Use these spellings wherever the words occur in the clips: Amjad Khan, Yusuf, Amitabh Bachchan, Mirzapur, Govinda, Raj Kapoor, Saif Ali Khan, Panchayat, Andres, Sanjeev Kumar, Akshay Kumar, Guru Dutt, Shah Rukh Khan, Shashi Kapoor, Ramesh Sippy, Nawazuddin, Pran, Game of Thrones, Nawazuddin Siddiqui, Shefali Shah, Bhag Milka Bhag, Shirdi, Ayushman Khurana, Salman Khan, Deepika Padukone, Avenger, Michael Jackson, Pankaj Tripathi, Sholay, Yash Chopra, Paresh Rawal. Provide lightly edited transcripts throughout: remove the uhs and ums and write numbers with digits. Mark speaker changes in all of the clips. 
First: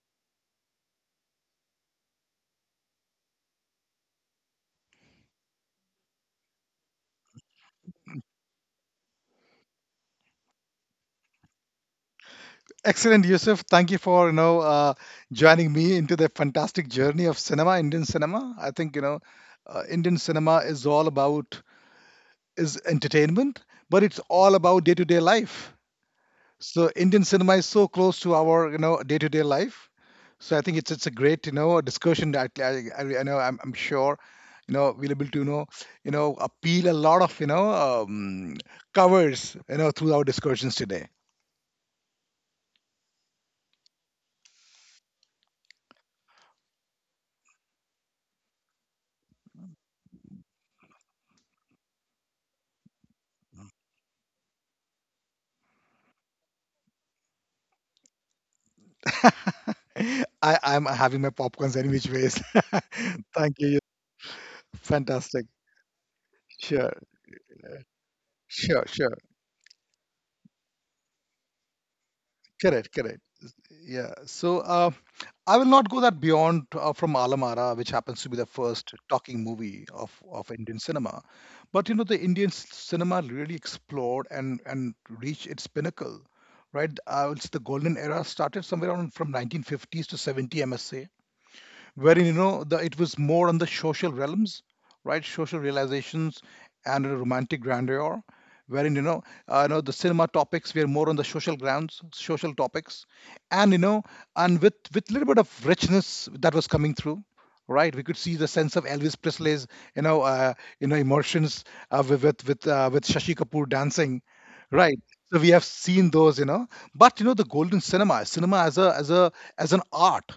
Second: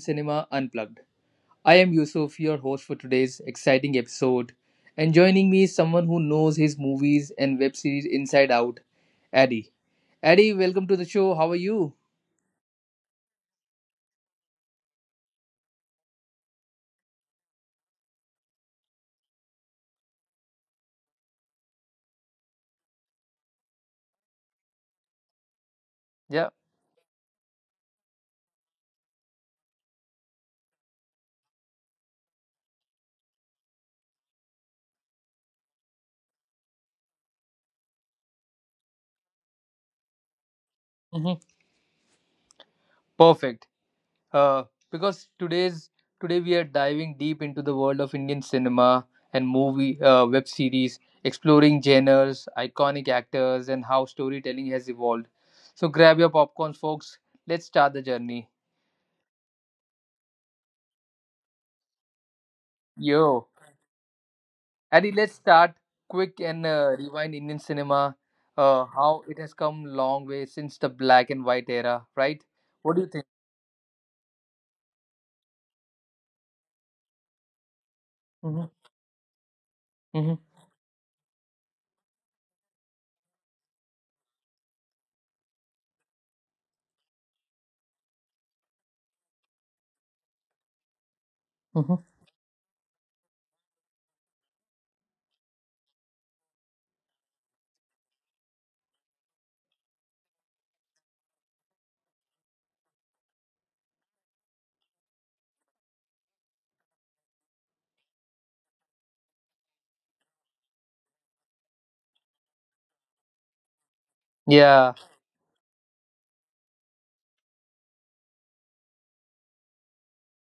Speaker 1: Cinema Unplugged. I am Yusuf, your host for today's exciting episode. And joining me is someone who knows his movies and web series inside out, Addy. Addy, welcome to the show. How are you?
Speaker 2: Excellent, Yusuf. Thank you for joining me into the fantastic journey of cinema, Indian cinema. I think Indian cinema is all about is entertainment, but it's all about day-to-day life.
Speaker 1: Yeah.
Speaker 2: So Indian cinema is so close to our day-to-day life. So I think it's a great discussion that I know, I'm sure we'll be able to appeal a lot of covers through our discussions today.
Speaker 1: Hmm. Perfect. uh, because today we are diving deep into the world of Indian cinema and movie web series, exploring genres, iconic actors, and how storytelling has evolved. So grab your popcorns, folks. Let's start the journey.
Speaker 2: I'm having my popcorns any which ways.
Speaker 1: Yo,
Speaker 2: Thank you.
Speaker 1: Adi, let's
Speaker 2: Fantastic.
Speaker 1: start quick and
Speaker 2: Sure,
Speaker 1: rewind Indian cinema.
Speaker 2: sure, sure.
Speaker 1: How it has come long way since the black and white era, right?
Speaker 2: Correct,
Speaker 1: What do you
Speaker 2: correct.
Speaker 1: think?
Speaker 2: Yeah. So I will not go that beyond from Alamara, which happens to be the
Speaker 1: Hmm.
Speaker 2: first talking movie
Speaker 1: Hmm.
Speaker 2: of Indian cinema. But the Indian cinema really explored and reached its pinnacle, right? It's the golden era started somewhere around from 1950s to 70, I say,
Speaker 1: Hmm.
Speaker 2: wherein the it was more on the social realms, right? Social realizations and a romantic grandeur, wherein the cinema topics were more on the social grounds, social topics, and and with little bit of richness that was coming through. Right, we could see the sense of Elvis Presley's, you know, uh, emotions, with with Shashi Kapoor dancing,
Speaker 1: Yeah,
Speaker 2: right? So we have seen those. But the golden cinema, as an art,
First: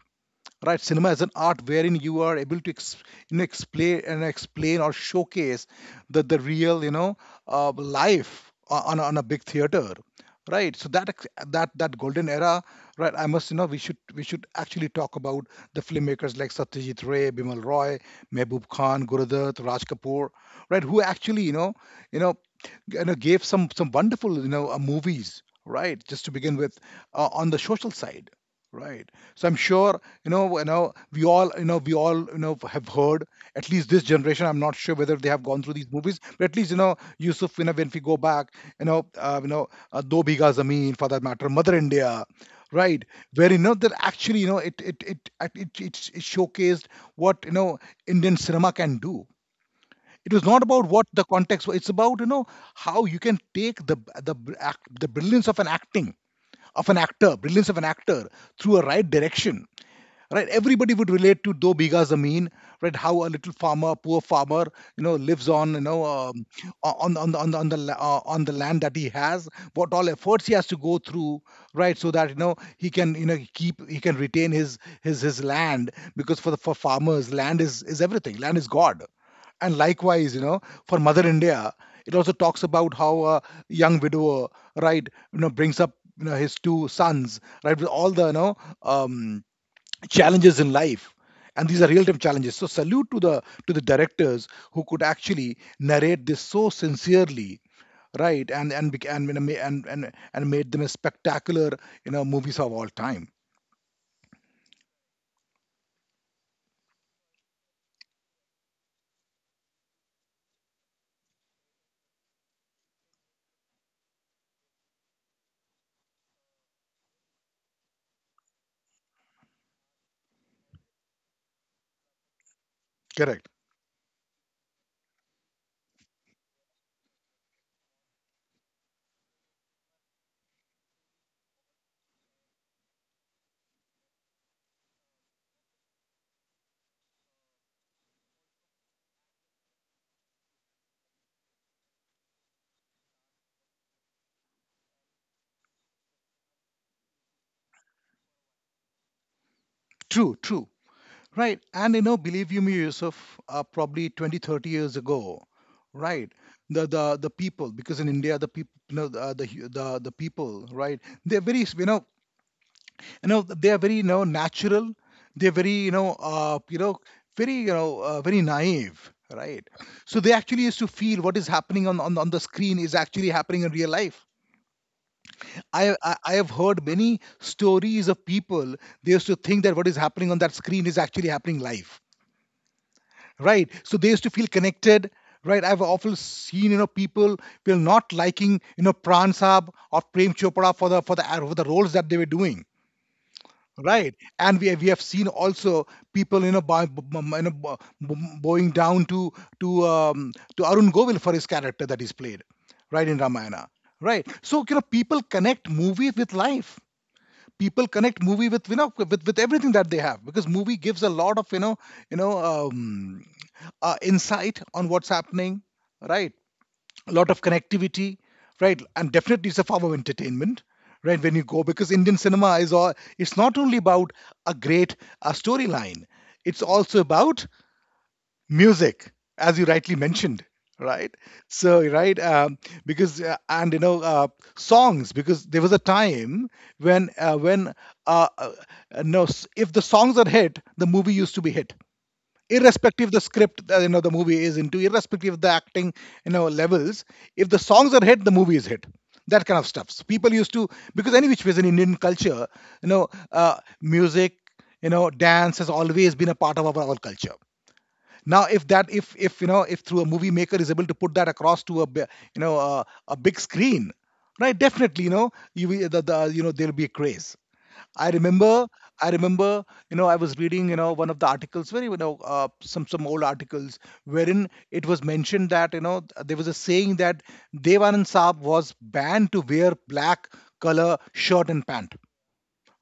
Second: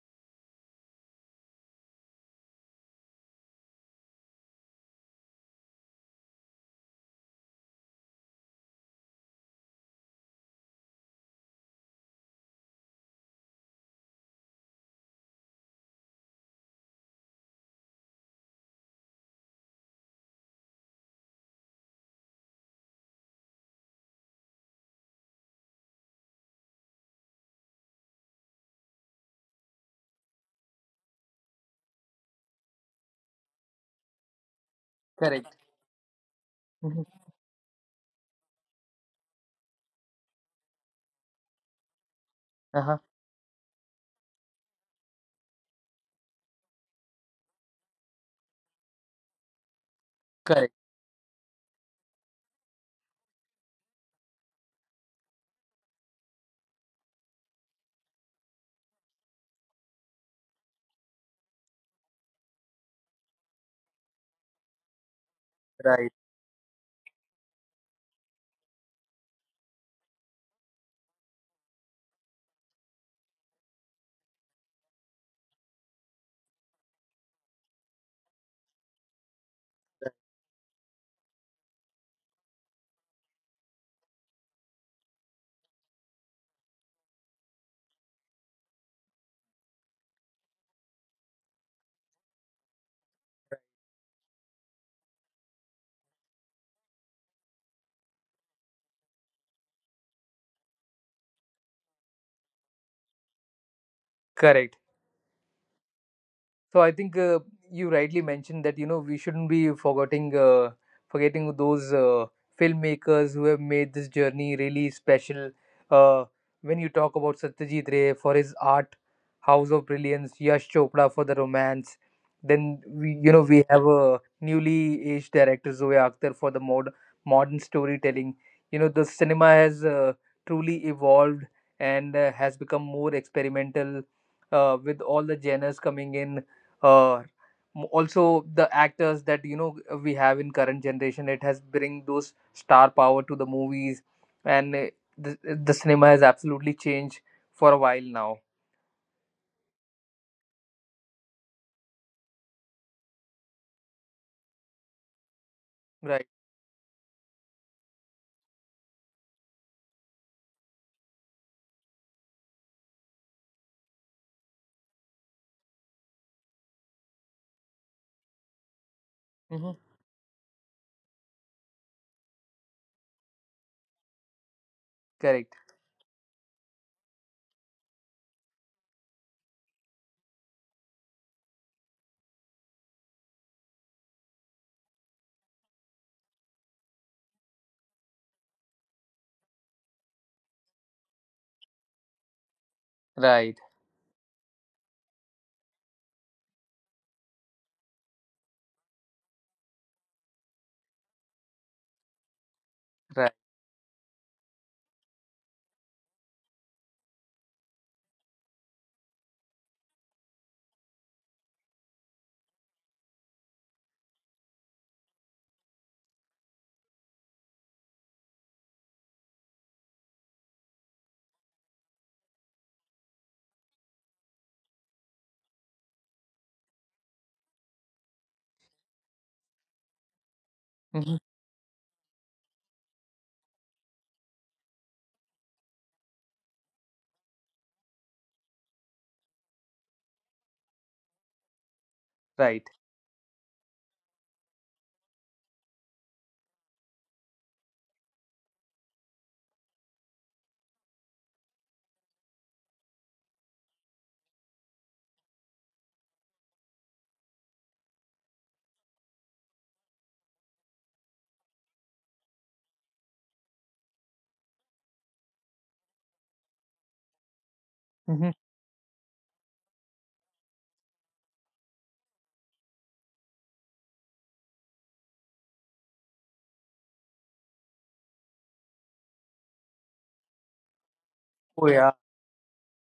Speaker 2: right. Cinema is an art wherein you are able to explain and explain or showcase the real life on a big theater, right. So that that golden era, right. I must, we should, actually talk about the filmmakers like Satyajit Ray, Bimal Roy, Mehboob Khan, gurudutt raj Kapoor, right, who actually you know gave some wonderful movies, right, just to begin with, on the social side. Right. So I'm sure, we all, have heard, at least this generation, I'm not sure whether they
Speaker 1: correct.
Speaker 2: have gone through these movies, but at least,
Speaker 1: Hmm.
Speaker 2: Yusuf, when we go back, Do Bigha Zameen, for that matter, Mother India,
Speaker 1: Uh-huh.
Speaker 2: right? Where, that actually, it showcased what, Indian cinema can do. It was
Speaker 1: Correct.
Speaker 2: not about what the context was. It's about, how you can take the brilliance of an acting of an actor, brilliance of an actor through a right direction, right. Everybody would relate to Do Biga Zameen, right. How a little farmer, poor farmer, lives on,
Speaker 1: Right.
Speaker 2: on the, on the land that he has, what all efforts he has to go through, right, so that he can, you know keep he can retain his land, because for the for farmers, land is everything. Land is god. And likewise, for Mother India, it also talks about how a young widower, right, brings up, his two sons, right, with all the um challenges in life. And these are real-time challenges, so salute to the directors who could actually narrate this so sincerely, right. And bec- and, And made them a spectacular movies of all time.
Speaker 1: Correct. So I think you rightly mentioned that you know we shouldn't be forgetting those filmmakers who have made this journey really special. Uh, when you talk about Satyajit Ray for his art, House of Brilliance, Yash Chopra for the romance, then we you know
Speaker 2: Correct.
Speaker 1: we have a newly aged director Zoe Akhtar for the modern storytelling. You know the cinema has truly evolved and has become more experimental with all the genres coming in, uh, also the actors that you know we have in current generation, it has bring those star power to the movies, and the, the cinema has absolutely changed for a while now,
Speaker 2: True, true. Right. And believe you me, Yusuf, probably 20 30 years ago,
Speaker 1: right?
Speaker 2: right, the people, because in India the people, the people, right, they're very, they are very natural. They're very, you know very naive, right.
Speaker 1: Hmm.
Speaker 2: So they actually used to feel what is happening on, on the screen is actually happening in real life.
Speaker 1: Correct.
Speaker 2: I, I have heard many stories of people. They used to think that what is happening on that screen is actually happening live, right, so they used to feel connected, right. I've often seen, people will not liking, Pran Saab or Prem Chopra for the for the for the roles that they were doing,
Speaker 1: Right.
Speaker 2: right. And we have seen also people, you know, bow, b- b- you know bo- b- bowing down to to Arun Govil for his character that he's played, right,
Speaker 1: Right.
Speaker 2: in Ramayana, right. So people connect movie with life. People connect movie with, with everything that they have, because movie gives a lot of, you know um, insight on what's happening, right, a lot of connectivity, right. And definitely it's a form of entertainment, right. When you go, because Indian cinema is all, it's not only about a great, storyline. It's also about music, as you rightly mentioned,
Speaker 1: Hmm.
Speaker 2: right. So, right, because, and songs, because there was a time when, uh, uh, no, if the songs are hit, the movie used to be hit,
Speaker 1: Right.
Speaker 2: irrespective the script that the movie is into, irrespective of the acting levels. If the songs are hit, the movie is hit. That kind of stuff. So people used to, because any which was in Indian culture, music, dance has always been a part of our culture. Now if that if you know if through a movie maker is able to put that across to a a big screen, right, definitely, the, there'll be a craze. I
Speaker 1: Hmm.
Speaker 2: remember, I remember, I was reading, one of the articles, very, some old articles, wherein it was mentioned that, there was a saying that Devanand Saab was banned to wear black color shirt and
Speaker 1: Oh yeah.
Speaker 2: pant,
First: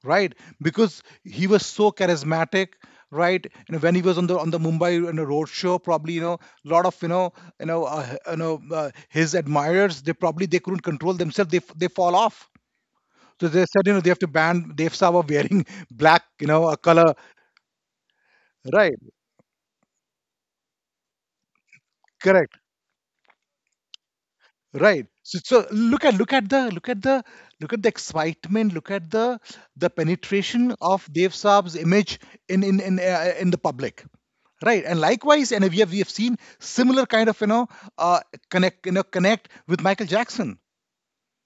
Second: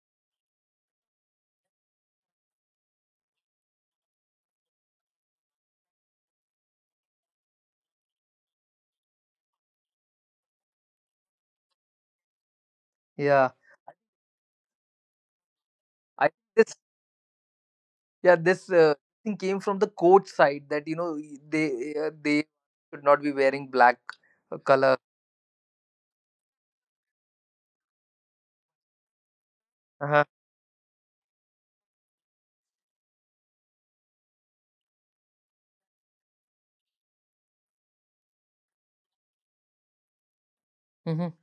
Speaker 2: right, because he was so charismatic, right. When he was on the Mumbai, road show, probably, a lot of, his admirers, they probably, they couldn't control themselves, they fall off. So
Speaker 1: Yeah,
Speaker 2: they said, they have to ban Dev Sawa wearing black,
Speaker 1: I
Speaker 2: a
Speaker 1: this
Speaker 2: color,
Speaker 1: yeah, this
Speaker 2: right.
Speaker 1: thing came from the coach side that you know they they
Speaker 2: Correct.
Speaker 1: should not be wearing black color.
Speaker 2: Right. So, look at, look at the excitement. Look at the
Speaker 1: Uh-huh.
Speaker 2: penetration of Dev Saab's image in the public. Right. And likewise, and we have seen similar kind of, you know uh, connect you know connect with Michael Jackson.
Speaker 1: Hmm.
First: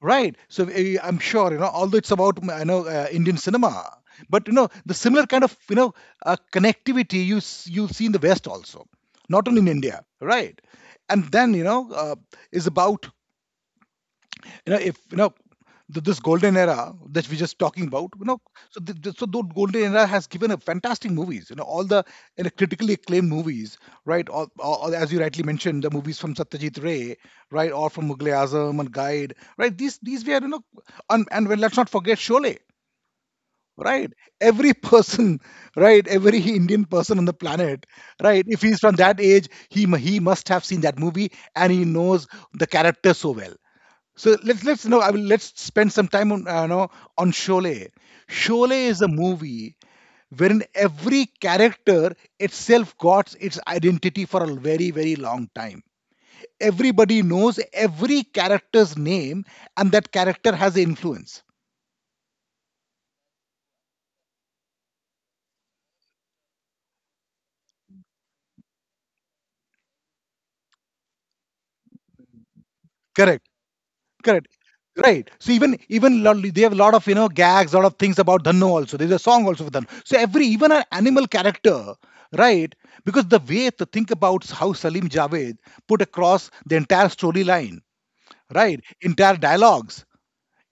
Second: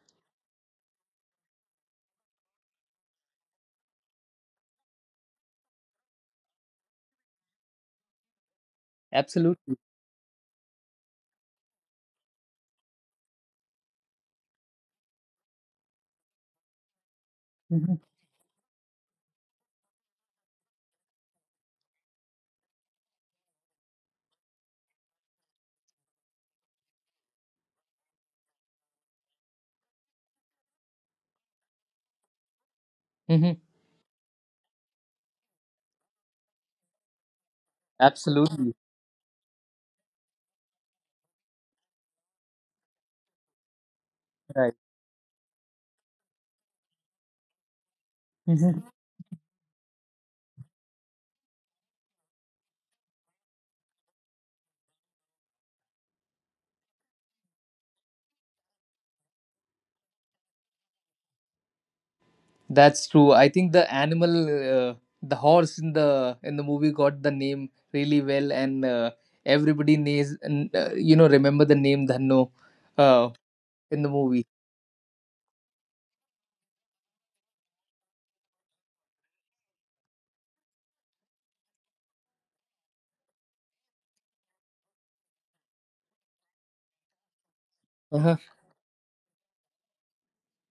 Speaker 2: Right. So, I'm sure although it's about, I know, Indian cinema, but the similar kind of, connectivity you'll see in the West also, not only in
Speaker 1: Absolutely.
Speaker 2: India. Right. And then, is about, if this golden era that we're just talking
Speaker 1: Hmm.
Speaker 2: about, so the golden era has given a fantastic movies, all the, critically acclaimed movies, right, or as you rightly mentioned, the movies from Satyajit Ray, right, or from mughal e azam and Guide, right. These were, and, well, let's not forget Sholay,
Speaker 1: Hmm.
Speaker 2: right. Every person, right, every Indian person on the planet, right, if
Speaker 1: Absolutely
Speaker 2: he's from that age, he must have seen that movie, and he knows the character so well. So let's know. I will Let's spend some time on you know on Sholay.
Speaker 1: right.
Speaker 2: Sholay is a movie wherein every character itself got its identity for a very, very long time. Everybody knows every character's name, and that character has influence.
Speaker 1: That's true. I think the animal, the horse in the movie got the name really well, and everybody you know, remember the name Dhanno, uh,
Speaker 2: Correct.
Speaker 1: in the movie.
Speaker 2: Correct. Right. So they have a lot of gags, a lot of things about Dhannu also. There's a song also for Dhannu. So every, even an animal character, right. Because the way to think about how Salim Javed put across the entire storyline,
Speaker 1: Uh-huh.
Speaker 2: right, entire dialogues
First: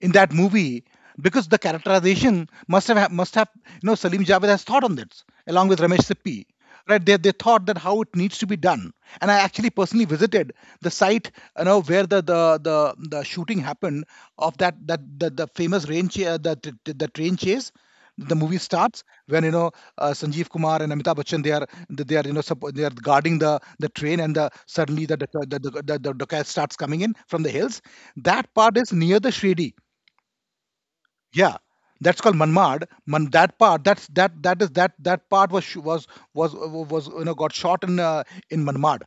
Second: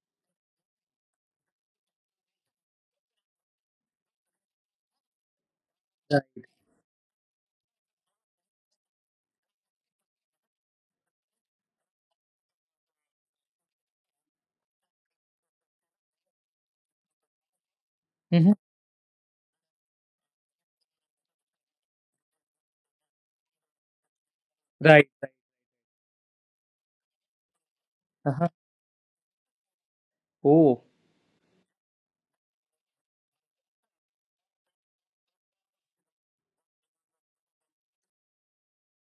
Speaker 2: in that movie, because the characterization must have, Salim Javed has thought on this along with Ramesh
Speaker 1: Right.
Speaker 2: Sippy. Right, they thought that how it needs to be done, and I actually personally visited the site, where the the shooting happened of the famous rain cha- the train chase. The
Speaker 1: Hmm.
Speaker 2: movie starts when Sanjeev Kumar and Amitabh Bachchan they are you know suppo- they are guarding the train and the suddenly
Speaker 1: Right.
Speaker 2: the
Speaker 1: Right.
Speaker 2: the starts coming in from the hills.
Speaker 1: Uh-huh.
Speaker 2: That part is near the Shirdi,
Speaker 1: Oh,
Speaker 2: yeah, that's called Manmad. That part, that's that that is that that part was shoo- was you know got shot in Manmad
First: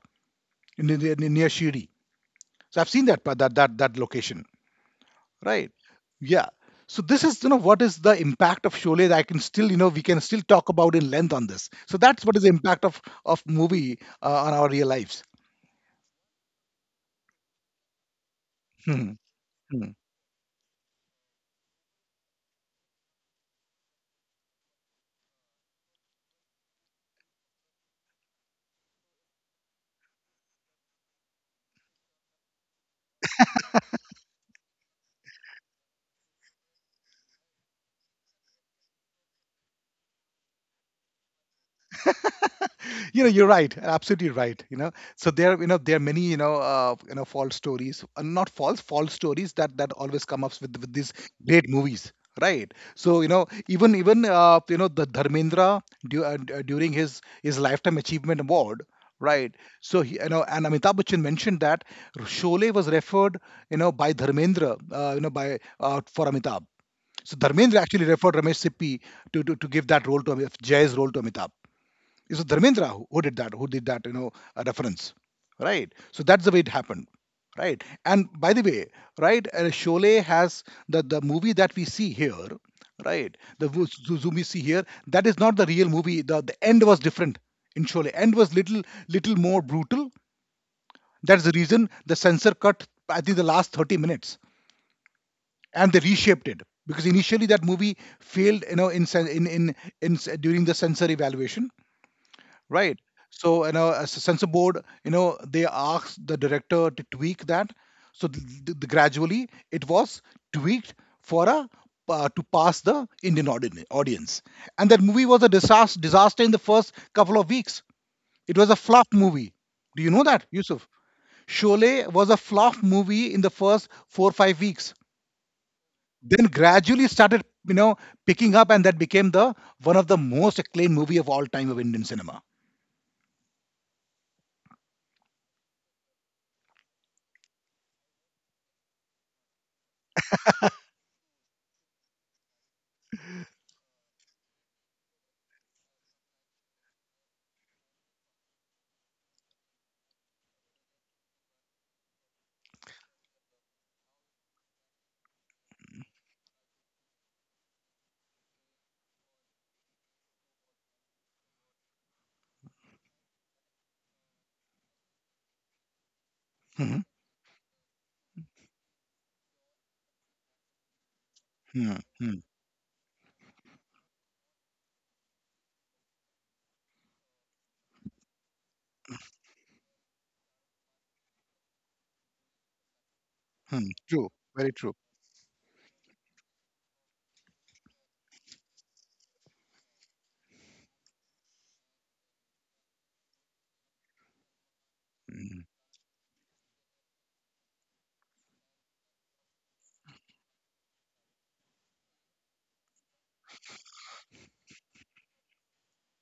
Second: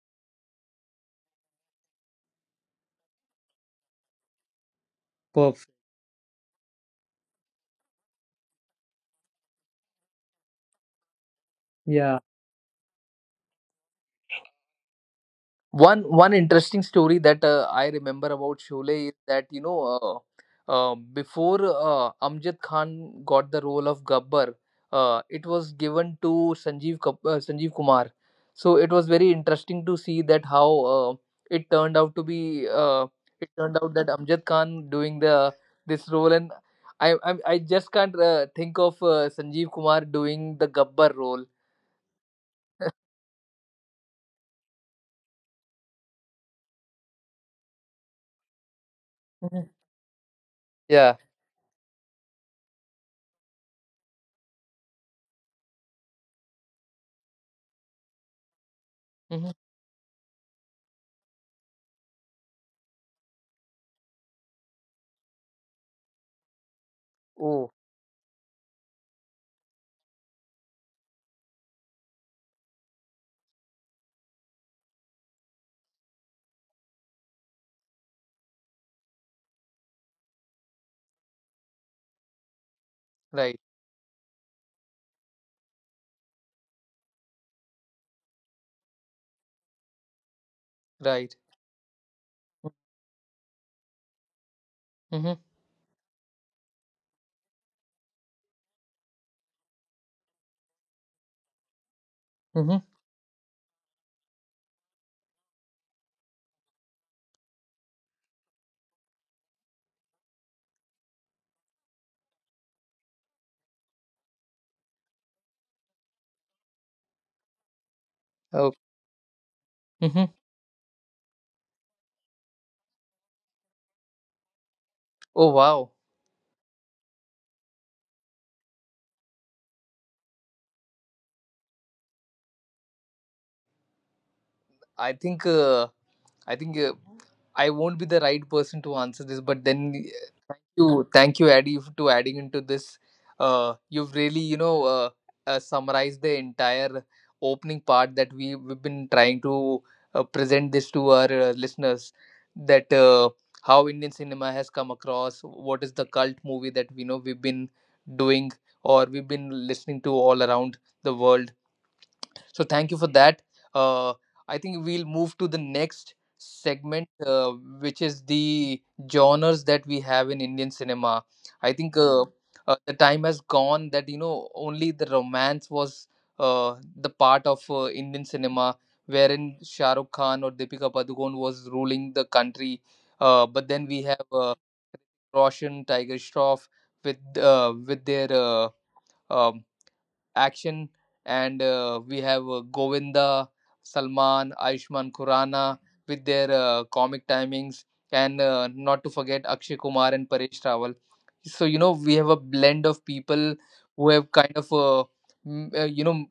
Speaker 2: near Shiri. So I've seen that part- that that that location,
Speaker 1: perfect.
Speaker 2: right? Yeah. So this is you know what is the impact of Sholay that I can still you know we can still talk about in length on this. So
Speaker 1: Yeah.
Speaker 2: that's what is the impact of movie, on our real lives.
Speaker 1: One interesting story that I remember about Sholay
Speaker 2: Hmm.
Speaker 1: is that you know
Speaker 2: Hmm.
Speaker 1: before Amjad Khan got the role of Gabbar, it was given to Sanjeev Kumar. So it was very interesting to see that how it turned out to be. It turned out that Amjad Khan doing the this role, and I just can't think of Sanjeev Kumar doing the Gabbar role.
Speaker 2: You know you're right, absolutely right. You know, there there are many false stories, not false, false stories
Speaker 1: Mhm.
Speaker 2: that always come up with
Speaker 1: Yeah.
Speaker 2: these great movies, right? so you know even even you know the dharmendra, during his lifetime achievement award,
Speaker 1: Hmm.
Speaker 2: right? So he, you know, and Amitabh Bachchan mentioned that Sholay was referred, you know, by Dharmendra, by, for Amitabh. So
Speaker 1: Oh,
Speaker 2: Dharmendra actually referred Ramesh Sippy to give that role to Jay's role to Amitabh. It was Dharmendra who did that, you know, reference, right? So that's the way it happened, right? And by the way, right, Sholay has the movie that we see here, right?
Speaker 1: right,
Speaker 2: The zoom we see here, that is not the real movie. The end was different in Sholay. End was little more brutal.
Speaker 1: right.
Speaker 2: That's the reason the censor cut, I think, the last 30 minutes,
Speaker 1: Mhm.
Speaker 2: and they reshaped it because initially that movie failed, you know, in during the censor evaluation,
Speaker 1: Mm-hmm.
Speaker 2: right? So you know, as a censor board, you know, they asked the director to tweak that. So gradually it was tweaked for a, to pass the Indian audience. And that movie was a disaster in the first couple of weeks. It
Speaker 1: Oh.
Speaker 2: was a flop movie. Do you
Speaker 1: Mm-hmm.
Speaker 2: know that, Yusuf? Sholay was a flop movie in the first 4 or 5 weeks.
Speaker 1: Oh wow.
Speaker 2: Then gradually started, you know, picking up, and that became the one of the most acclaimed movie of all time of Indian cinema.
Speaker 1: I think uh, I think uh, I won't be the right person to answer this, but then you thank you, Addy, to adding into this. You've really, you know, summarized the entire opening part that we we've been trying to present this to our listeners. That how Indian cinema has come across, what is the cult movie that we know we've been doing or we've been listening to all around the world. So thank you for that. Uh, I think we'll move to the next segment,
Speaker 2: Mhm.
Speaker 1: which is the genres that we have in Indian cinema. I think
Speaker 2: Hmm. Hmm.
Speaker 1: the time has gone that you know only the romance was the part of Indian cinema, wherein Shah Rukh Khan or Deepika Padukone was ruling the country. But then
Speaker 2: Hmm,
Speaker 1: we have
Speaker 2: true, very true.
Speaker 1: Roshan, Tiger Shroff with their um action, and we have Govinda, Salman, ayushman khurana
Speaker 2: Mm.
Speaker 1: with their comic timings, and not to forget Akshay Kumar and Paresh Rawal. So you know we have a blend of people who have kind of you know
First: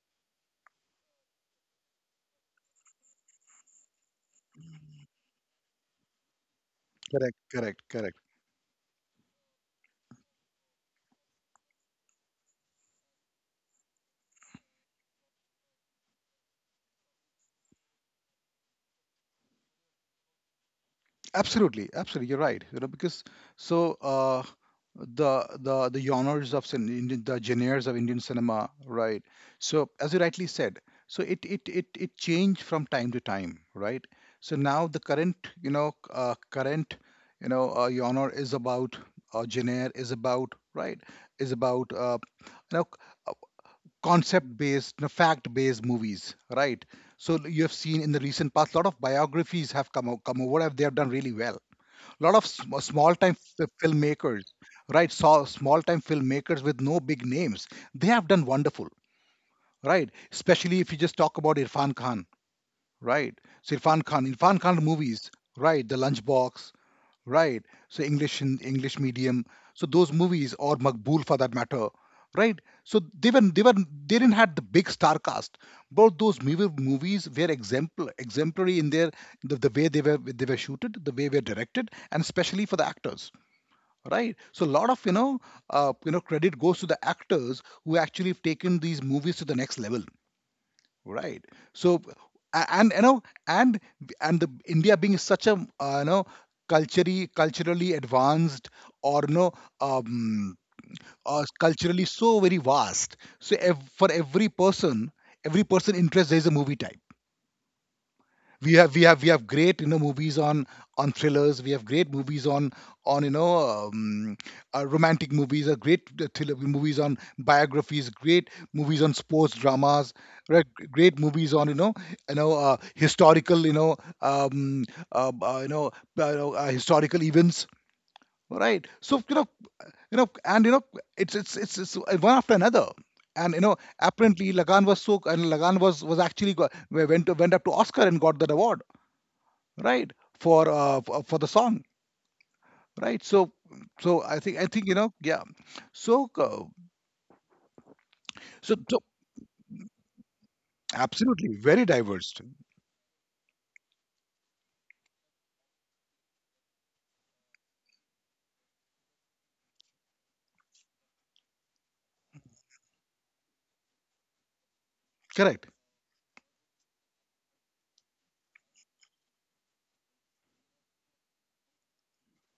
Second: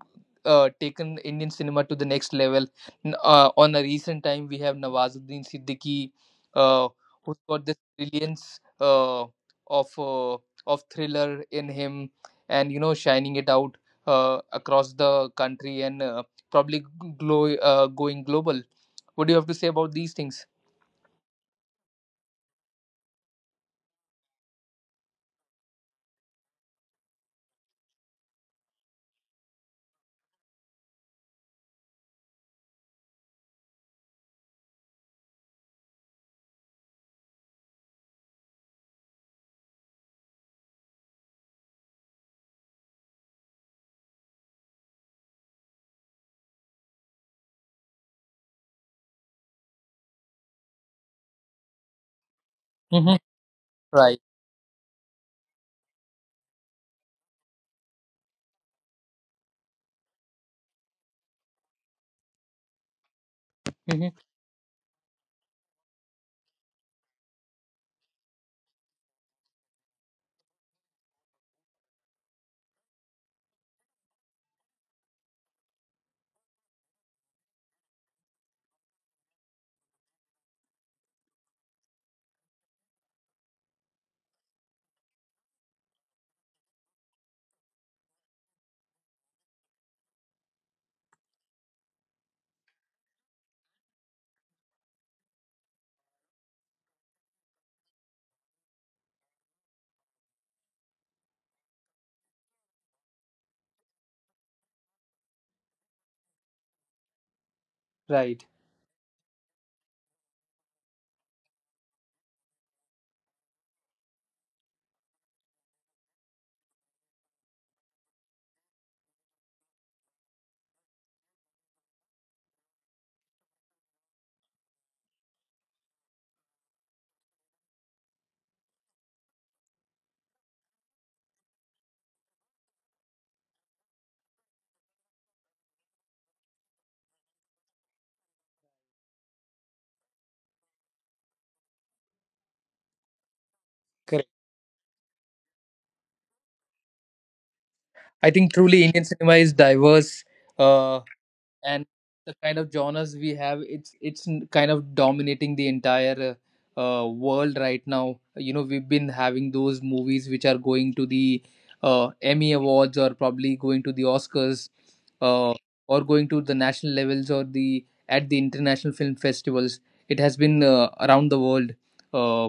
Speaker 1: taken Indian cinema to the next level. On a recent time we have Nawazuddin Siddiqui, uh,
Speaker 2: Correct,
Speaker 1: who's got this
Speaker 2: correct, correct.
Speaker 1: brilliance uh, of uh, of thriller in him, and you know shining it out across the country, and probably going global. What do you have to say about these things?
Speaker 2: Absolutely, absolutely. You're right. You know, because so, the genres of Indian, the genres of Indian cinema, right? So as you rightly said, so it changed from time to time, right? So now the current, you know, current, you know, genre is about, right, is about, you know, concept based, you know, fact based movies, right? So, you have seen in the recent past, a lot of biographies have come out, come over, and they have done really well. A lot of
Speaker 1: Hmm.
Speaker 2: small time
Speaker 1: Right.
Speaker 2: filmmakers, right? So small time filmmakers with no big names, they have done wonderful, right? Especially if you just talk about Irfan Khan, right? So
Speaker 1: Hmm.
Speaker 2: Irfan Khan, movies, right? The Lunchbox, right? So English in English medium. So those movies or Makbul for that matter, right? So they didn't had the big star cast, but those movies were exemplary in their, the way they were shooted, the way they were directed, and especially for the actors, right? So a lot of credit goes to the actors who actually have taken these movies to the next level. Right. So, and you know, and the India being such a, uh, you know culturally advanced, or no, um, culturally so very vast. So, for every person interest, there is a movie type.
Speaker 1: Right.
Speaker 2: We have great, you know, movies on thrillers. We have great movies on, you know, romantic movies, great, thriller movies, on biographies, great movies on sports dramas, right, great movies on, you know, you know, historical, you know, um, uh, uh, you know historical events, right? So you know, you know and you know it's it's one after another. And you know, apparently Lagan was so, and Lagan was actually went, went up to Oscar and got that award, right, for, for the song, right. So, so I
Speaker 1: Correct.
Speaker 2: think, you know, yeah. So,
Speaker 1: I think
Speaker 2: so,
Speaker 1: truly
Speaker 2: so
Speaker 1: Indian cinema is diverse. Uh,
Speaker 2: absolutely very
Speaker 1: and
Speaker 2: diverse.
Speaker 1: the kind of genres we have, kind of dominating the entire world right now. You know we've been having those movies which are going to the Emmy Awards or probably going to the Oscars, uh,
Speaker 2: Correct.
Speaker 1: or going to the national levels or the at the international film festivals. It has been around the world. uh,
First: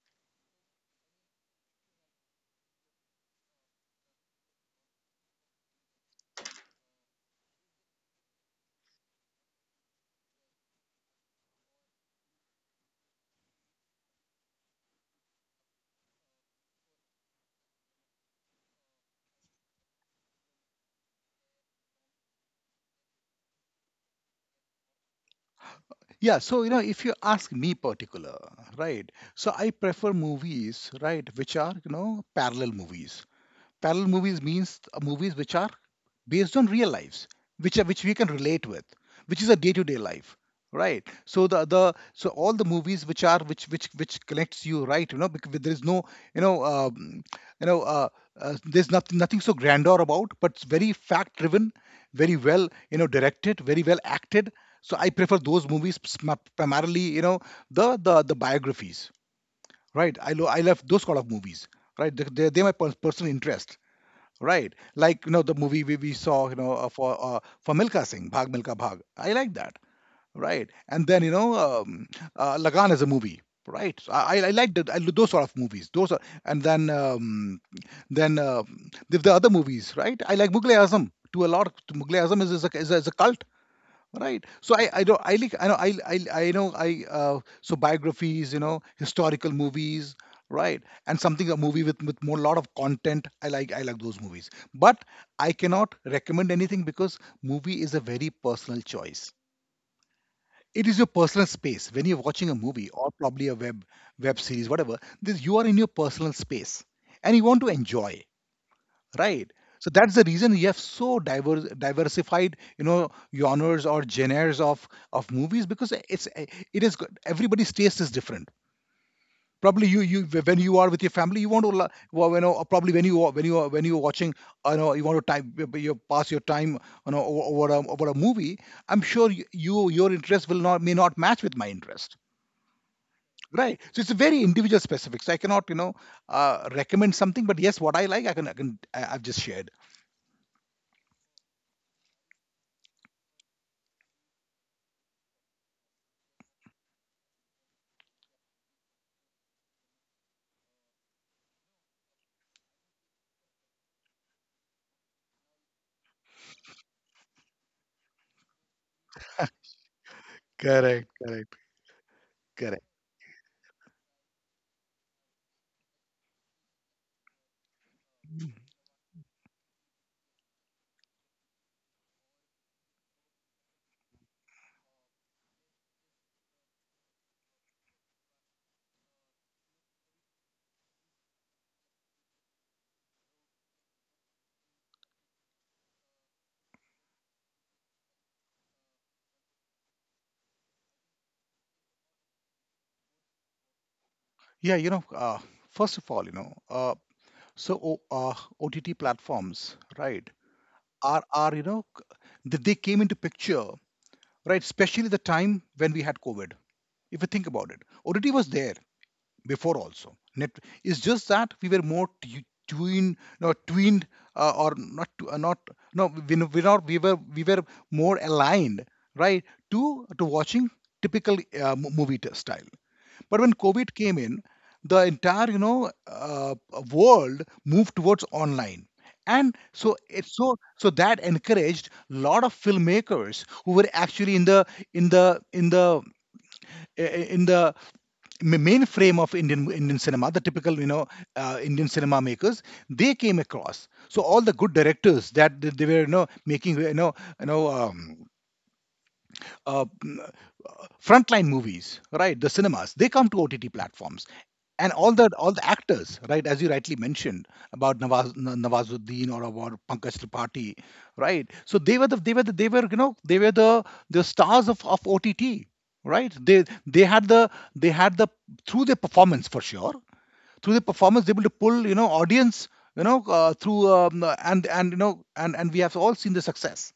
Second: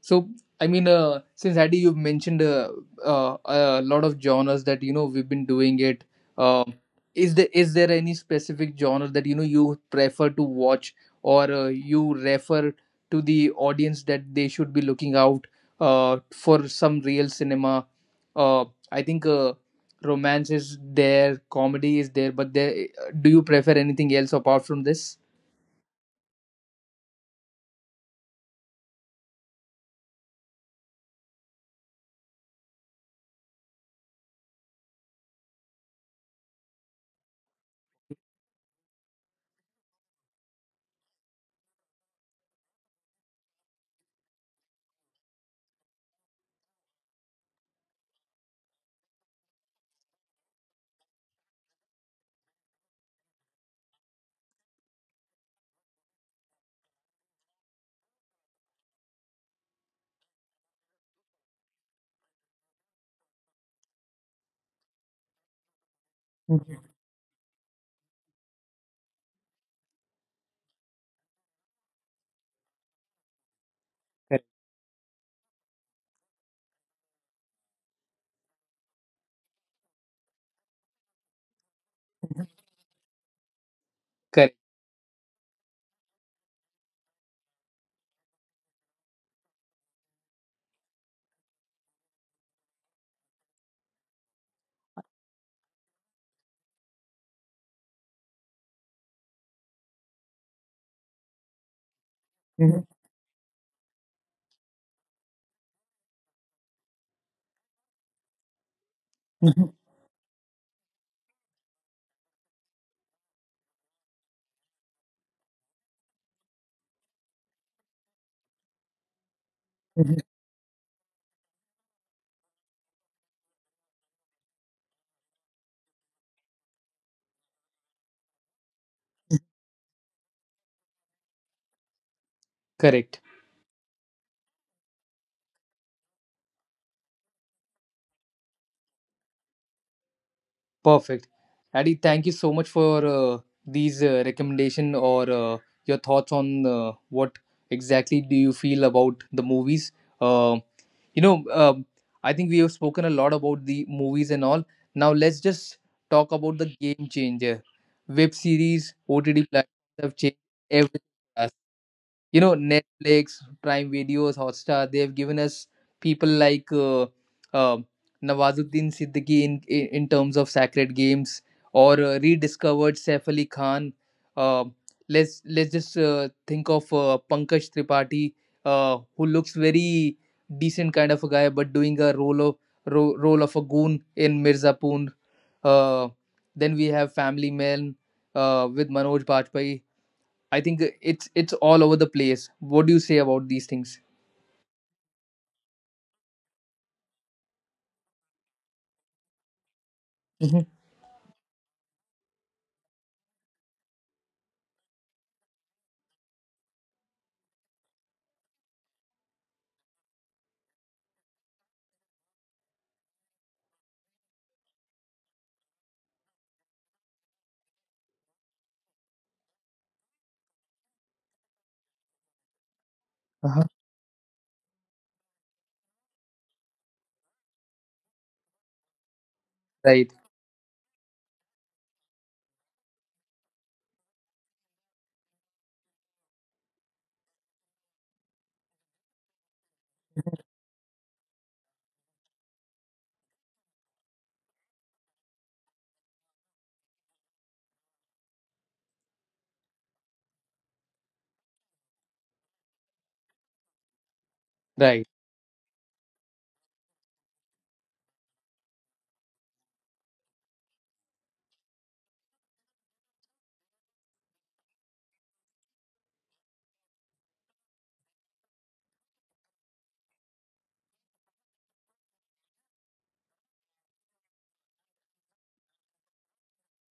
Speaker 1: so, I mean, since Adi, you've mentioned a lot of genres that you know we've been doing it. Um is there is there any specific genre that you know you prefer to watch or you refer to the audience that they should be looking out for some real cinema? Uh, I think romance is there, comedy is there, but there, do you prefer anything else apart from this?
Speaker 2: Yeah, so you know, if you ask me particular, right, so I prefer movies, right, which are, you know, parallel movies. Parallel movies means, movies which are based on real lives, which are, which we can relate with, which is a day-to-day life, right? So the so all the movies which are, which connects you, right? You know, because there is no, you know um, you know uh, there's nothing so grandeur about, but it's very fact-driven, very well, you know, directed, very well acted. So I prefer those movies, primarily, you know, the biographies, right? I love those kind of movies, right? They're my personal interest. Right. Like, you know, the movie we, saw, you know, for Milka Singh, Bhag Milka Bhag. I like that. Right. And then, you know, um, Lagan is a movie. Right.
Speaker 1: Correct.
Speaker 2: I like that. Those sort of movies. Those are, and then, then, the, other movies, right? I like Mughal Azam to a lot. Mughal Azam is a cult. Right.
Speaker 1: Correct.
Speaker 2: So, I don't I like I know I know I so, biographies, you know, historical movies, right? And something, a movie with more lot of content. I like those movies. But I cannot recommend anything because movie is a very personal choice. It is your personal space when you're watching a
Speaker 1: Mhm.
Speaker 2: movie, or probably a web series, whatever. This, you are in your personal space and you want to enjoy, right?
Speaker 1: Mhm.
Speaker 2: So that's the reason we have so diverse diversified, you know, genres, or genres of movies, because it's, it is good, everybody's taste is different. Probably
Speaker 1: Mhm.
Speaker 2: you, when you are with your family, you want to, well, you know, probably when you are- when you are when you're watching, you know, you want to, time you pass your time, you know, over a movie. I'm sure your interest will not, may not, match with my interest,
Speaker 1: Correct.
Speaker 2: right? So it's a very individual specific, so I cannot, you know, recommend something, but yes, what I like, I can, I've just shared.
Speaker 1: Perfect. Adi, thank you so much for these recommendation or your thoughts on what exactly do you feel about the movies. Um you know, I think we have spoken a lot about the movies and all. Now let's just talk about the game changer. Web series, OTT platforms have changed everything.
Speaker 2: Correct, correct.
Speaker 1: You know,
Speaker 2: Correct.
Speaker 1: Netflix, Prime Videos, Hotstar, they've given us people like uh, Nawazuddin Siddiqui in terms of Sacred Games, or rediscovered Saif Ali Khan, uh, let's just think of Pankaj Tripathi, who looks very decent kind of a guy but doing a role of ro- role of a goon in Mirzapur. uh, then we have Family Man with Manoj Bajpayee. I think it's all over the place. What do you say about these things?
Speaker 2: Yeah, you know, first of all, you know, so o- uh, OTT platforms, right,
Speaker 1: Mhm.
Speaker 2: are you know, they came into picture, right, especially the time when we had COVID. If you think about it, OTT was there before also. It's just that we were more tuned, no, twined, or not, tu- not, no, we, n- we not, we were more aligned, right, to watching typical, movie style. But when
Speaker 1: Uh-huh.
Speaker 2: COVID came in, the entire, you know, world moved towards online, and so
Speaker 1: Right,
Speaker 2: it so so that encouraged a lot of filmmakers who were actually in the, in the in the in the mainframe of Indian cinema, the typical, you know, Indian cinema makers, they came across. So all the good directors that they were, you know, making, you know um, uh, frontline movies, right? The cinemas, they come to OTT platforms. And
Speaker 1: right,
Speaker 2: all the actors, right, as you rightly mentioned about Nawaz, Nawazuddin, or about Pankaj Tripathi, right? So they were the they were the, they were you know they were the stars of, OTT, right? They had the, through their performance, for sure, through their performance they were able to pull, you know, audience, you know, through and and we have all seen the success,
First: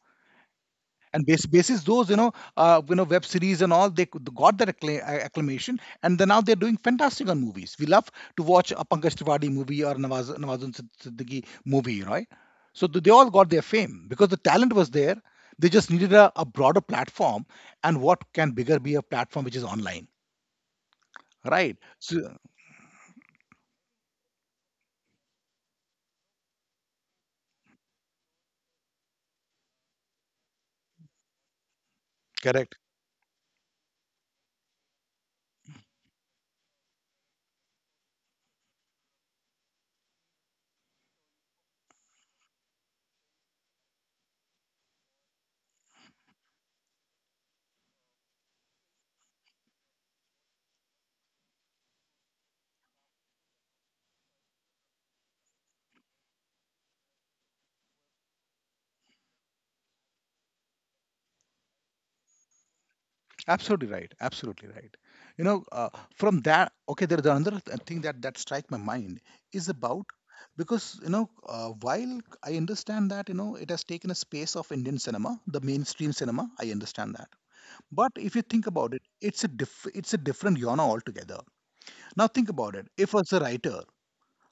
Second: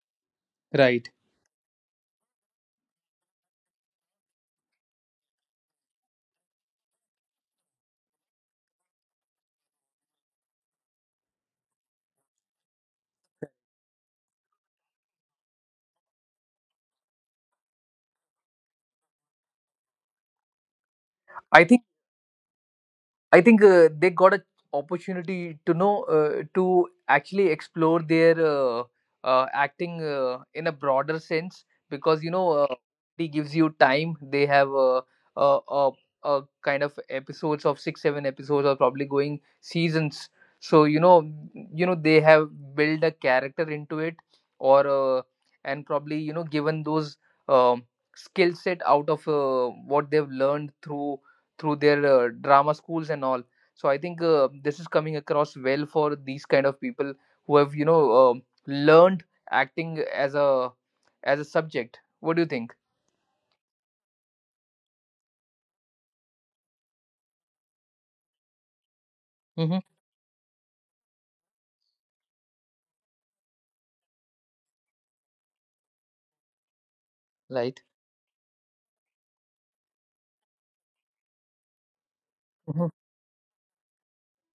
Speaker 1: right.
Speaker 2: and basis those, you know, web series and all, they got that acclamation, and then now they're doing fantastic on movies. We love to watch a Pankaj Tripathi movie or Nawaz, Siddiqui movie, right? So they all got their fame because the talent was there, they just needed a broader platform. And what can bigger be a platform which is online,
Speaker 1: I
Speaker 2: right?
Speaker 1: think
Speaker 2: So,
Speaker 1: I think they got an opportunity to know to actually explore their acting in a broader sense, because you know
Speaker 2: correct.
Speaker 1: it gives you time. They have a uh, uh, kind of episodes of 6, 7 episodes or probably going seasons. So you know they have built a character into it, or and probably you know given those um, skill set out of what they've learned through their drama schools and all. So I think this is coming across well for these kind of people who have you know learned acting as a subject. What do you think?
Speaker 2: Absolutely right. Absolutely right. You know, from that, okay, there's another thing that strike my mind is
Speaker 1: Mm-hmm.
Speaker 2: about. Because you know, while I understand that you know it has taken a space of Indian cinema, the mainstream cinema, I understand that.
Speaker 1: Right.
Speaker 2: But if you think about it, it's a different genre altogether. Now think about
Speaker 1: Hmm.
Speaker 2: it. If as a writer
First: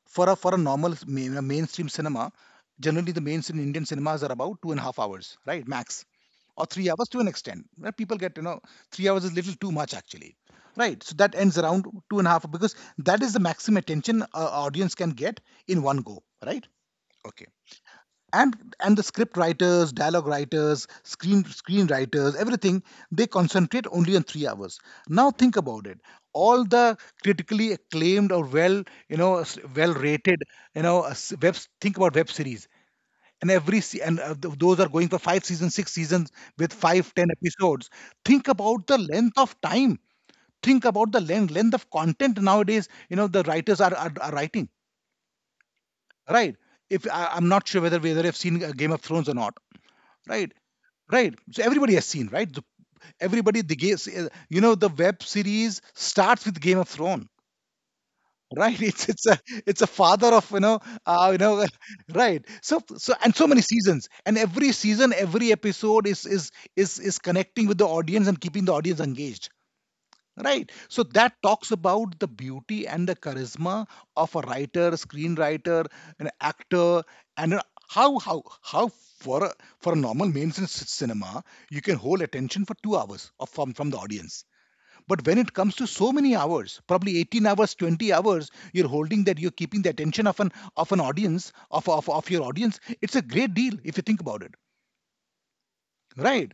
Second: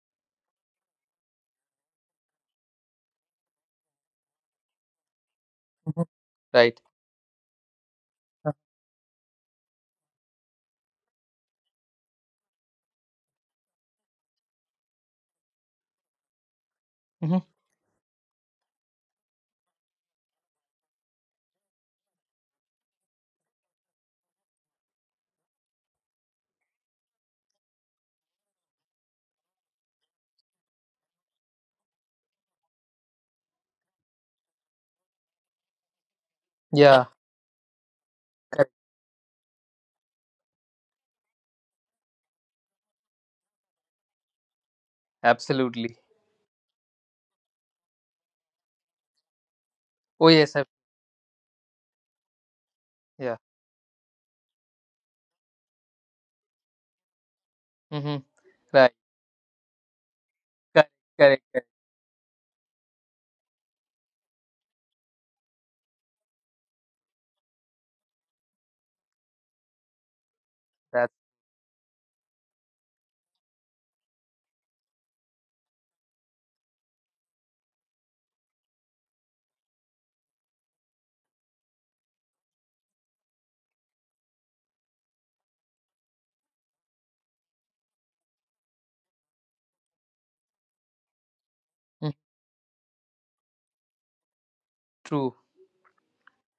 Speaker 2: for a normal a mainstream cinema, generally the mainstream Indian cinemas are about 2.5 hours, right,
Speaker 1: Hmm.
Speaker 2: max, or
Speaker 1: Right.
Speaker 2: 3 hours to an extent. Where people get, you know, 3 hours is little too much actually, right? So that ends around 2.5, because that is the maximum attention a audience can get in one go, right?
Speaker 1: Mm-hmm.
Speaker 2: Okay. And the script writers, dialogue writers, screenwriters, everything, they concentrate only on 3 hours. Now think about it. All the critically acclaimed or, well, you know, well rated, you know, s- web think about web series. And those are going for 5 seasons, 6 seasons, with
Speaker 1: Yeah.
Speaker 2: 5-10 episodes. Think
Speaker 1: Correct.
Speaker 2: about the length of time. Think about the length of content nowadays. You know the writers are writing,
Speaker 1: Absolutely.
Speaker 2: right? If I'm not sure whether I've seen Game of Thrones or not,
Speaker 1: Oh
Speaker 2: right?
Speaker 1: yes.
Speaker 2: Right so everybody has seen, right? The-
Speaker 1: Yeah.
Speaker 2: everybody the game You know, the web series starts with Game of Thrones,
Speaker 1: Mm-hmm.
Speaker 2: right?
Speaker 1: Right.
Speaker 2: It's a father of, you know,
Speaker 1: Correct.
Speaker 2: you
Speaker 1: Correct. Correct.
Speaker 2: know. Right, so and so many seasons, and every season, every episode, is connecting with the audience and keeping the audience engaged, right?
Speaker 1: That's
Speaker 2: That talks about the beauty and the charisma of a writer, screenwriter, an actor, and how how how, for for a normal mainstream cinema, you can hold attention for 2 hours of, from the audience. But when it comes to so many hours, probably 18 hours, 20 hours, you're holding that, you're keeping the attention of an audience, of,
Speaker 1: Mhm.
Speaker 2: of your audience. It's a great deal if you think about it.
Speaker 1: true.
Speaker 2: Right.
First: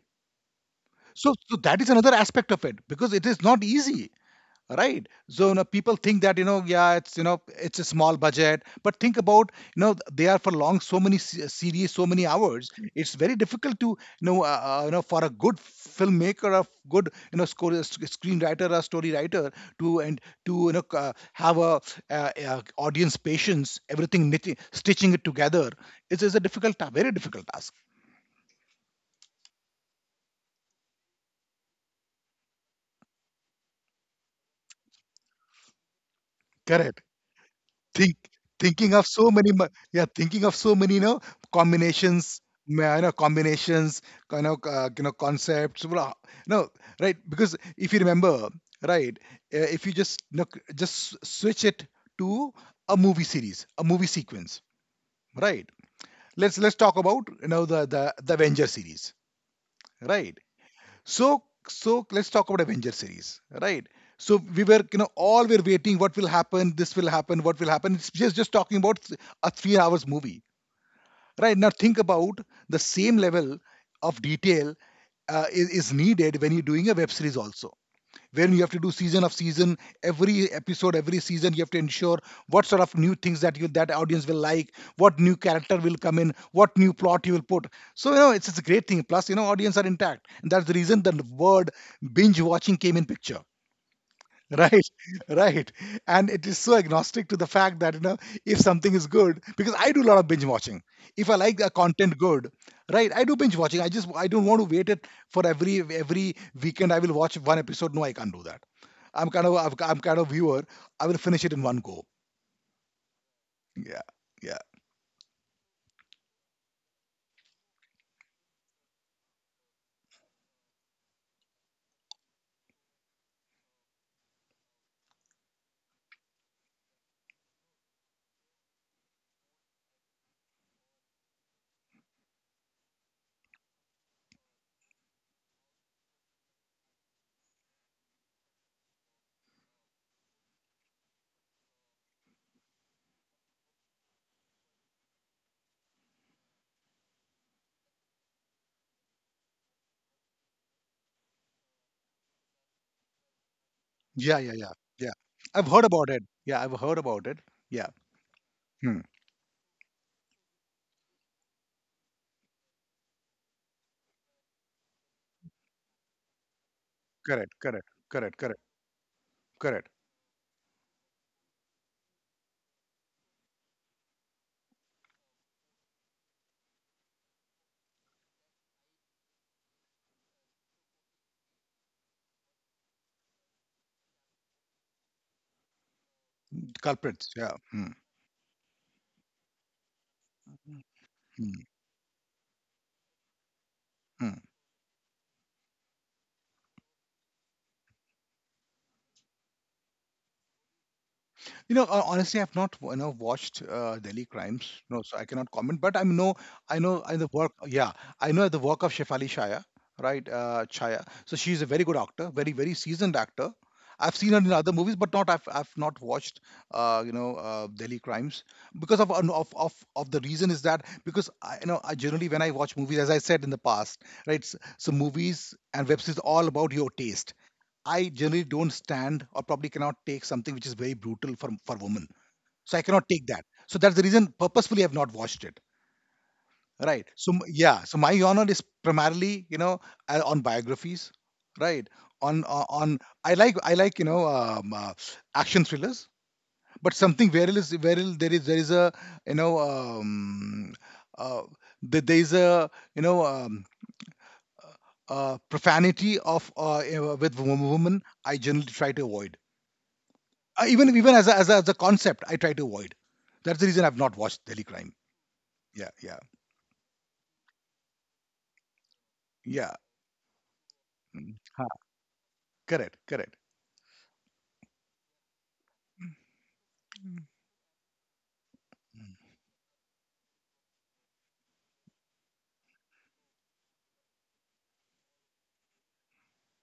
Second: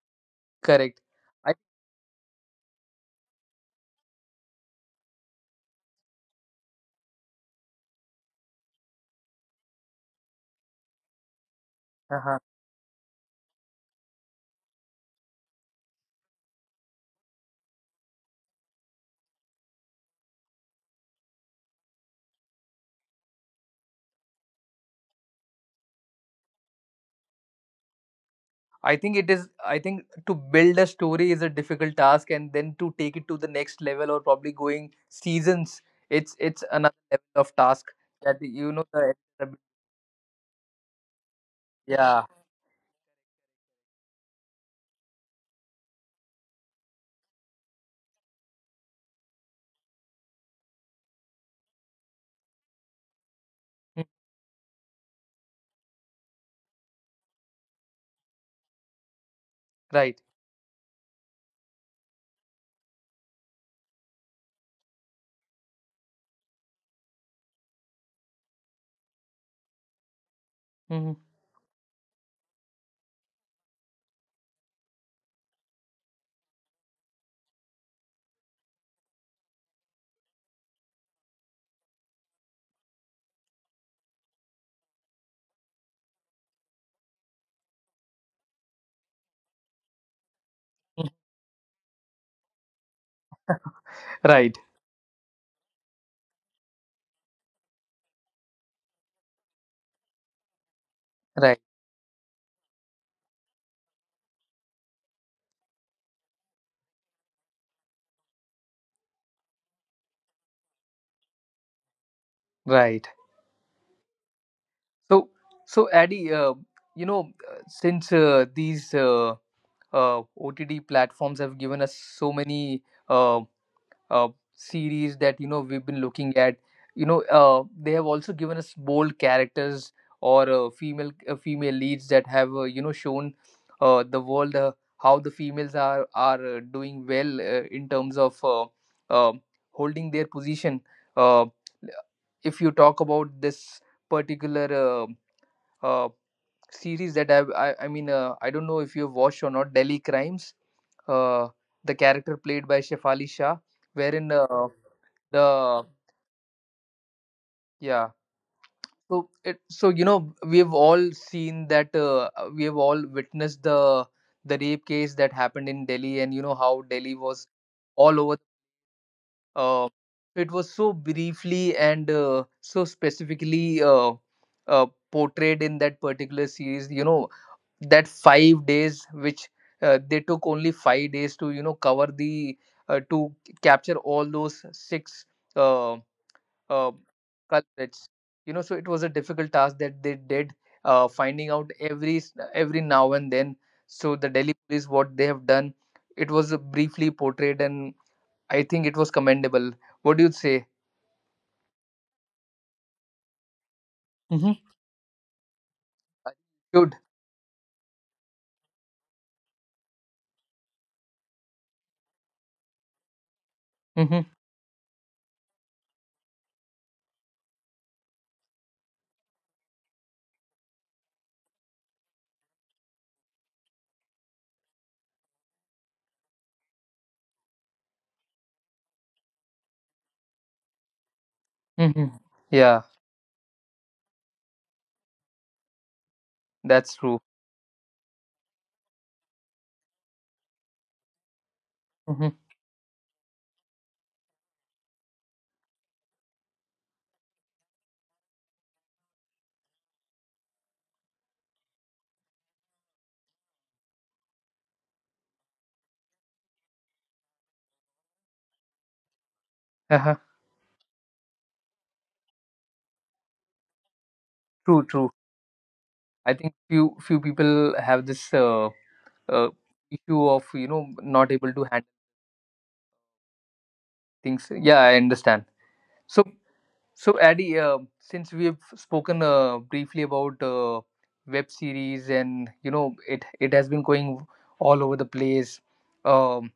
Speaker 1: Correct. I.
Speaker 2: So that is another aspect of it, because it is not easy, right? So you know, people think that, you know, yeah, it's, you know, it's a small budget, but think about, you know, they are for long, so many series, so many
Speaker 1: Uh-huh.
Speaker 2: hours. It's very difficult to, you know, you know, for a good filmmaker, a good, you know, screenwriter, a story writer, to, you know, have audience patience, everything, knitting, stitching it together. It is a very difficult task.
Speaker 1: I think it is. I think to build a story is a difficult task, and then to take it to the next level or probably going seasons, it's
Speaker 2: Correct.
Speaker 1: another level of task
Speaker 2: Think
Speaker 1: that you
Speaker 2: Thinking
Speaker 1: know
Speaker 2: of
Speaker 1: the
Speaker 2: so many
Speaker 1: extra bit-
Speaker 2: thinking of so many, you know,
Speaker 1: Yeah.
Speaker 2: combinations, ma you know, combinations, kind of, you know, concepts, blah. No, right? Because if you remember, right, if you just, you know, switch it to a movie series, a movie
Speaker 1: Mm,
Speaker 2: sequence, right? Let's talk about, you know, the Avenger series,
Speaker 1: right.
Speaker 2: right? So let's talk about Avenger series, right? So we were, you know, all were waiting. What will happen? This will happen. What will happen? It's just talking about a 3 hours movie,
Speaker 1: Mhm.
Speaker 2: right? Now think about the same level of detail is needed when you're doing a web series also, when you have to do season of season, every episode, every season, you have to ensure what sort of new things that audience will like, what new character will come in, what new plot you will put. So, you know, it's a great thing. Plus, you know, audience are intact, and that's the reason the
Speaker 1: Mm,
Speaker 2: word binge watching came in picture.
Speaker 1: right.
Speaker 2: Right, right, and it is so agnostic to the fact that, you know, if something is good, because I do a lot of binge watching. If I like the
Speaker 1: Right.
Speaker 2: content good, right, I do binge watching. I don't want to wait it for every weekend. I will watch one episode. No, I can't do that. I'm kind of viewer. I will finish it in one go.
Speaker 1: Right.
Speaker 2: Yeah, yeah,
Speaker 1: So so Addy, you know since these OTD platforms have given us so many um uh, series that you know we've been looking at. You know they have also given us bold characters, or female leads that have you know shown the world how the females are doing well in terms of uh, holding their position. uh, if you talk about this particular uh, series that I've, I mean I don't know if you've watched or not, Delhi Crimes, uh the character played by Shefali Shah,
Speaker 2: yeah,
Speaker 1: wherein
Speaker 2: yeah, yeah, yeah. I've heard
Speaker 1: the
Speaker 2: about it. Yeah, I've heard about it. Yeah.
Speaker 1: yeah,
Speaker 2: Hmm.
Speaker 1: so it so you know we've all seen that we have all witnessed the rape case that happened in Delhi, and you know how Delhi
Speaker 2: Correct.
Speaker 1: was
Speaker 2: Correct.
Speaker 1: all
Speaker 2: Correct.
Speaker 1: over.
Speaker 2: Correct. Correct.
Speaker 1: uh, it was so briefly and so specifically uh, portrayed in that particular series, you know, that 5 days, which they took only 5 days to you know cover the to capture all those six uh, uh,
Speaker 2: Culprits. Yeah. Hmm.
Speaker 1: culprits. You know, so it was a difficult task that they did, finding
Speaker 2: Hmm.
Speaker 1: out every every now and then. So
Speaker 2: Hmm.
Speaker 1: the Delhi police, what they have done, it was briefly portrayed, and I think it was commendable. What do you say?
Speaker 2: You know, honestly, I've not, you know, watched Delhi
Speaker 1: Mm-hmm.
Speaker 2: Crimes, no, so I cannot comment. But I know
Speaker 1: Good.
Speaker 2: the work. Yeah, I know the work of Shefali Shaya, right? Chaya. So she's a very good actor, very, very seasoned actor. I've
Speaker 1: Mm-hmm.
Speaker 2: seen her in other movies, but not I've not watched Delhi Crimes because of, no, of, the reason is that because I, you know I generally, when I watch movies, as I said in the past, right? So movies and web series are all about your taste. I generally don't stand or probably cannot take something which is very brutal for women.
Speaker 1: Mm-hmm.
Speaker 2: So I
Speaker 1: Yeah,
Speaker 2: cannot take that. So that's the reason purposefully I've not watched it.
Speaker 1: that's
Speaker 2: Right.
Speaker 1: true.
Speaker 2: So yeah. So my genre is primarily, you know, on biographies. Right.
Speaker 1: Mm-hmm.
Speaker 2: On, I like, you know, action thrillers, but something where it is where it- there is, a, you know, uh, there is a, you know, profanity of, you know, with women, I generally try to avoid.
Speaker 1: Uh-huh.
Speaker 2: Even as a, as a as a concept, I try to avoid. That's the reason I've not watched Delhi
Speaker 1: True,
Speaker 2: Crime.
Speaker 1: true.
Speaker 2: Yeah, yeah,
Speaker 1: I think few few people have this uh,
Speaker 2: yeah.
Speaker 1: issue of you know
Speaker 2: Mm.
Speaker 1: not able
Speaker 2: Ha,
Speaker 1: to handle
Speaker 2: correct, correct.
Speaker 1: things. Yeah, I understand. So
Speaker 2: Mm.
Speaker 1: so Addy, since we have
Speaker 2: Mm.
Speaker 1: spoken briefly about web series and you know it it has been going all over the place. Um,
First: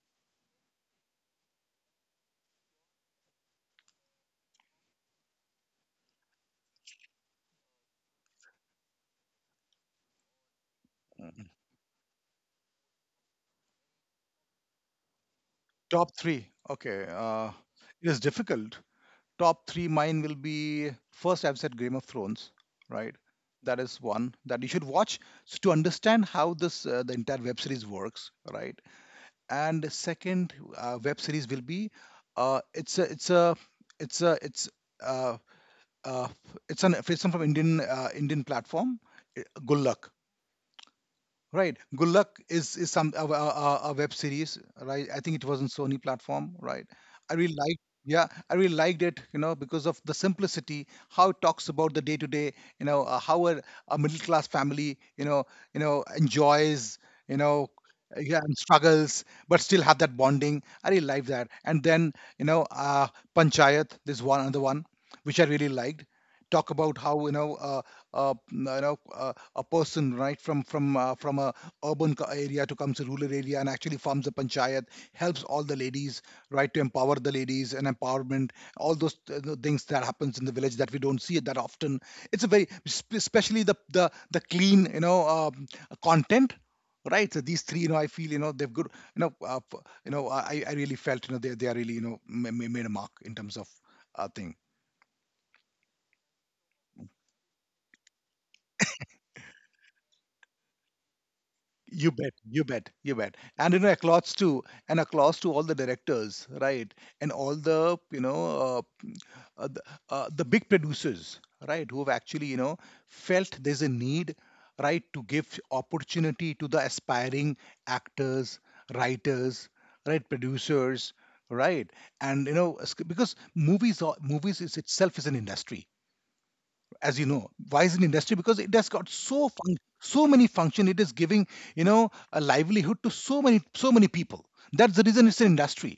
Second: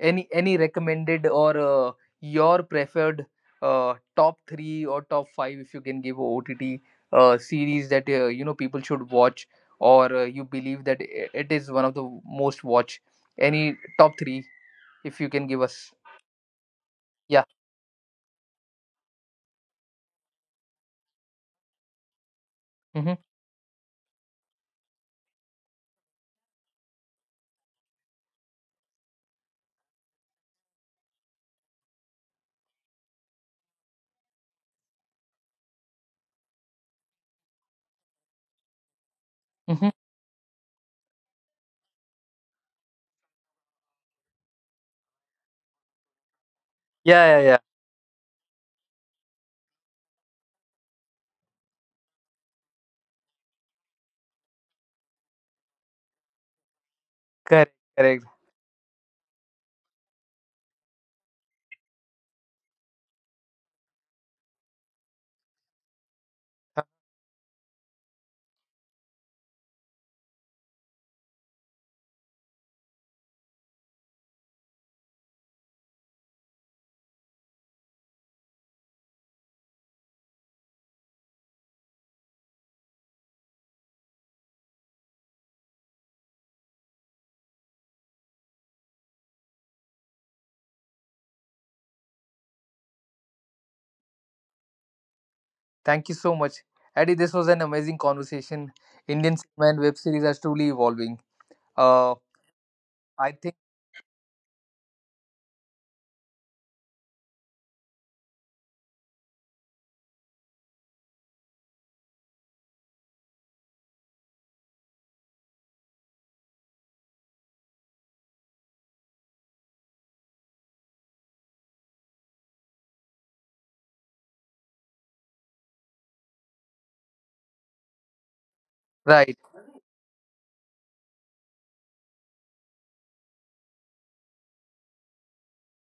Speaker 1: any recommended or your preferred top 3 or top 5, if you can give, OTT series that you know people should watch or you believe that it is one of the most watch. Any top 3, if you can give us.
Speaker 2: Top three. Okay,
Speaker 1: Yeah.
Speaker 2: it is difficult. Top three. Mine will be first. I've said Game of Thrones, right?
Speaker 1: Mm-hmm.
Speaker 2: That is one that you should watch, to understand how this the entire web series works, right? And the second web series will be uh, it's a it's a it's a it's uh, uh, it's an it's some from Indian, Indian platform, Good
Speaker 1: Mm-hmm.
Speaker 2: Luck, right? Good Luck is some a web series, right? I think it was on Sony platform, right?
Speaker 1: Yeah, yeah, yeah.
Speaker 2: Yeah, I really liked it, you know, because of the simplicity, how it talks about the day to day, you know, how a middle class family, you know, enjoys, you know,
Speaker 1: Correct, correct.
Speaker 2: yeah, and struggles, but still have that bonding. I really like that. And then, you know, Panchayat, this one, another one, which I really liked. Talk
Speaker 1: Uh,
Speaker 2: about how, you know, you know, a person right from a urban area to comes to rural area and actually forms a panchayat, helps all the ladies, right, to empower the ladies and empowerment, all those the things that happens in the village that we don't see it that often. It's a very, especially the clean, you know, content, right? So these three, you know, I feel, you know, they've good, you know, you know, I really felt, you know, they are really, you know, made a mark in terms of, thing.
Speaker 1: Thank you so much, Eddie, this was an amazing conversation. Indian cinema and web series are truly evolving.
Speaker 2: You
Speaker 1: uh
Speaker 2: bet, you bet, you
Speaker 1: I
Speaker 2: bet,
Speaker 1: think
Speaker 2: and, you know, a applause to and a applause to all the directors, right, and all the, you know, uh, the, the big producers, right, who have actually, you know, felt there's a need, right, to give opportunity to the aspiring actors, writers, right, producers, right. And, you know, because movies is itself is an industry. As you know, why is it an industry? Because it has got
Speaker 1: right.
Speaker 2: so many function, it is giving, you know, a livelihood to so many, so many people. That's the reason it's an industry.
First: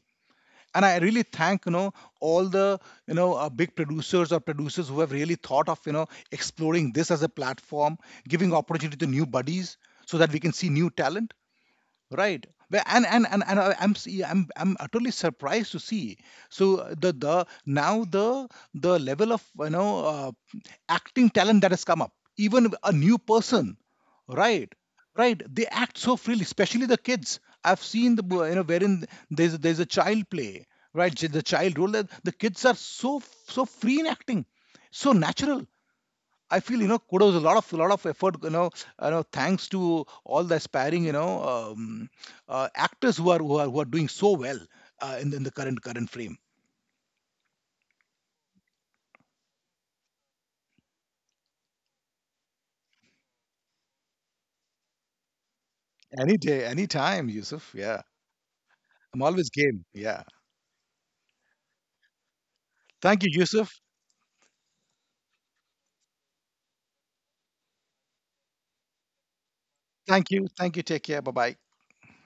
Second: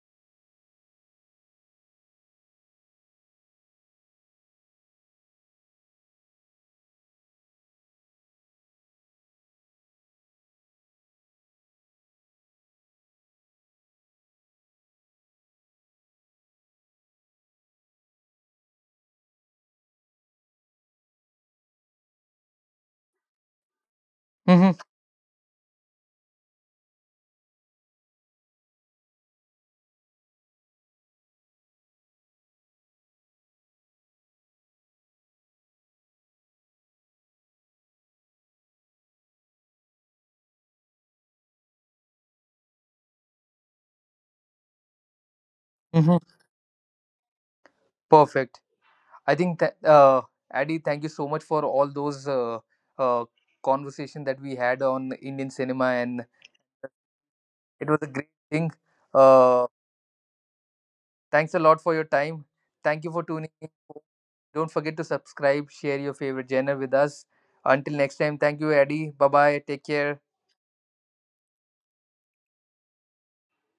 Speaker 2: And I really thank, you know, all the, you know, big producers or producers who have really thought of, you know, exploring this as a platform, giving opportunity to new buddies, so that we can see new talent, right. And I'm utterly surprised to see so uh, the the now the the level of, you know, acting talent that has come up, even a new person, right,
Speaker 1: Mm-hmm.
Speaker 2: right. They act so freely, especially the kids. I've seen the you know, wherein, there's a child play, right, the child role, that the kids are so, so free in acting, so natural. I feel, you know, kudos, a lot of effort, you know, you know, thanks to all the aspiring, you know, actors who are doing so well, in the
Speaker 1: Mm-hmm.
Speaker 2: current frame.
Speaker 1: Perfect. I think that Adi, thank you so much for all those uh, conversation that we had on Indian cinema, and
Speaker 2: Any day, any time, Yusuf.
Speaker 1: it was a
Speaker 2: Yeah,
Speaker 1: great thing.
Speaker 2: I'm always
Speaker 1: Uh,
Speaker 2: game. Yeah.
Speaker 1: Thanks a lot for your time. Thank you for
Speaker 2: Thank you,
Speaker 1: tuning in.
Speaker 2: Yusuf.
Speaker 1: Don't forget to subscribe, share your favorite genre with us. Until next time, thank you, Adi. Bye bye. Take care.
Speaker 2: Thank you. Thank you. Take care. Bye bye.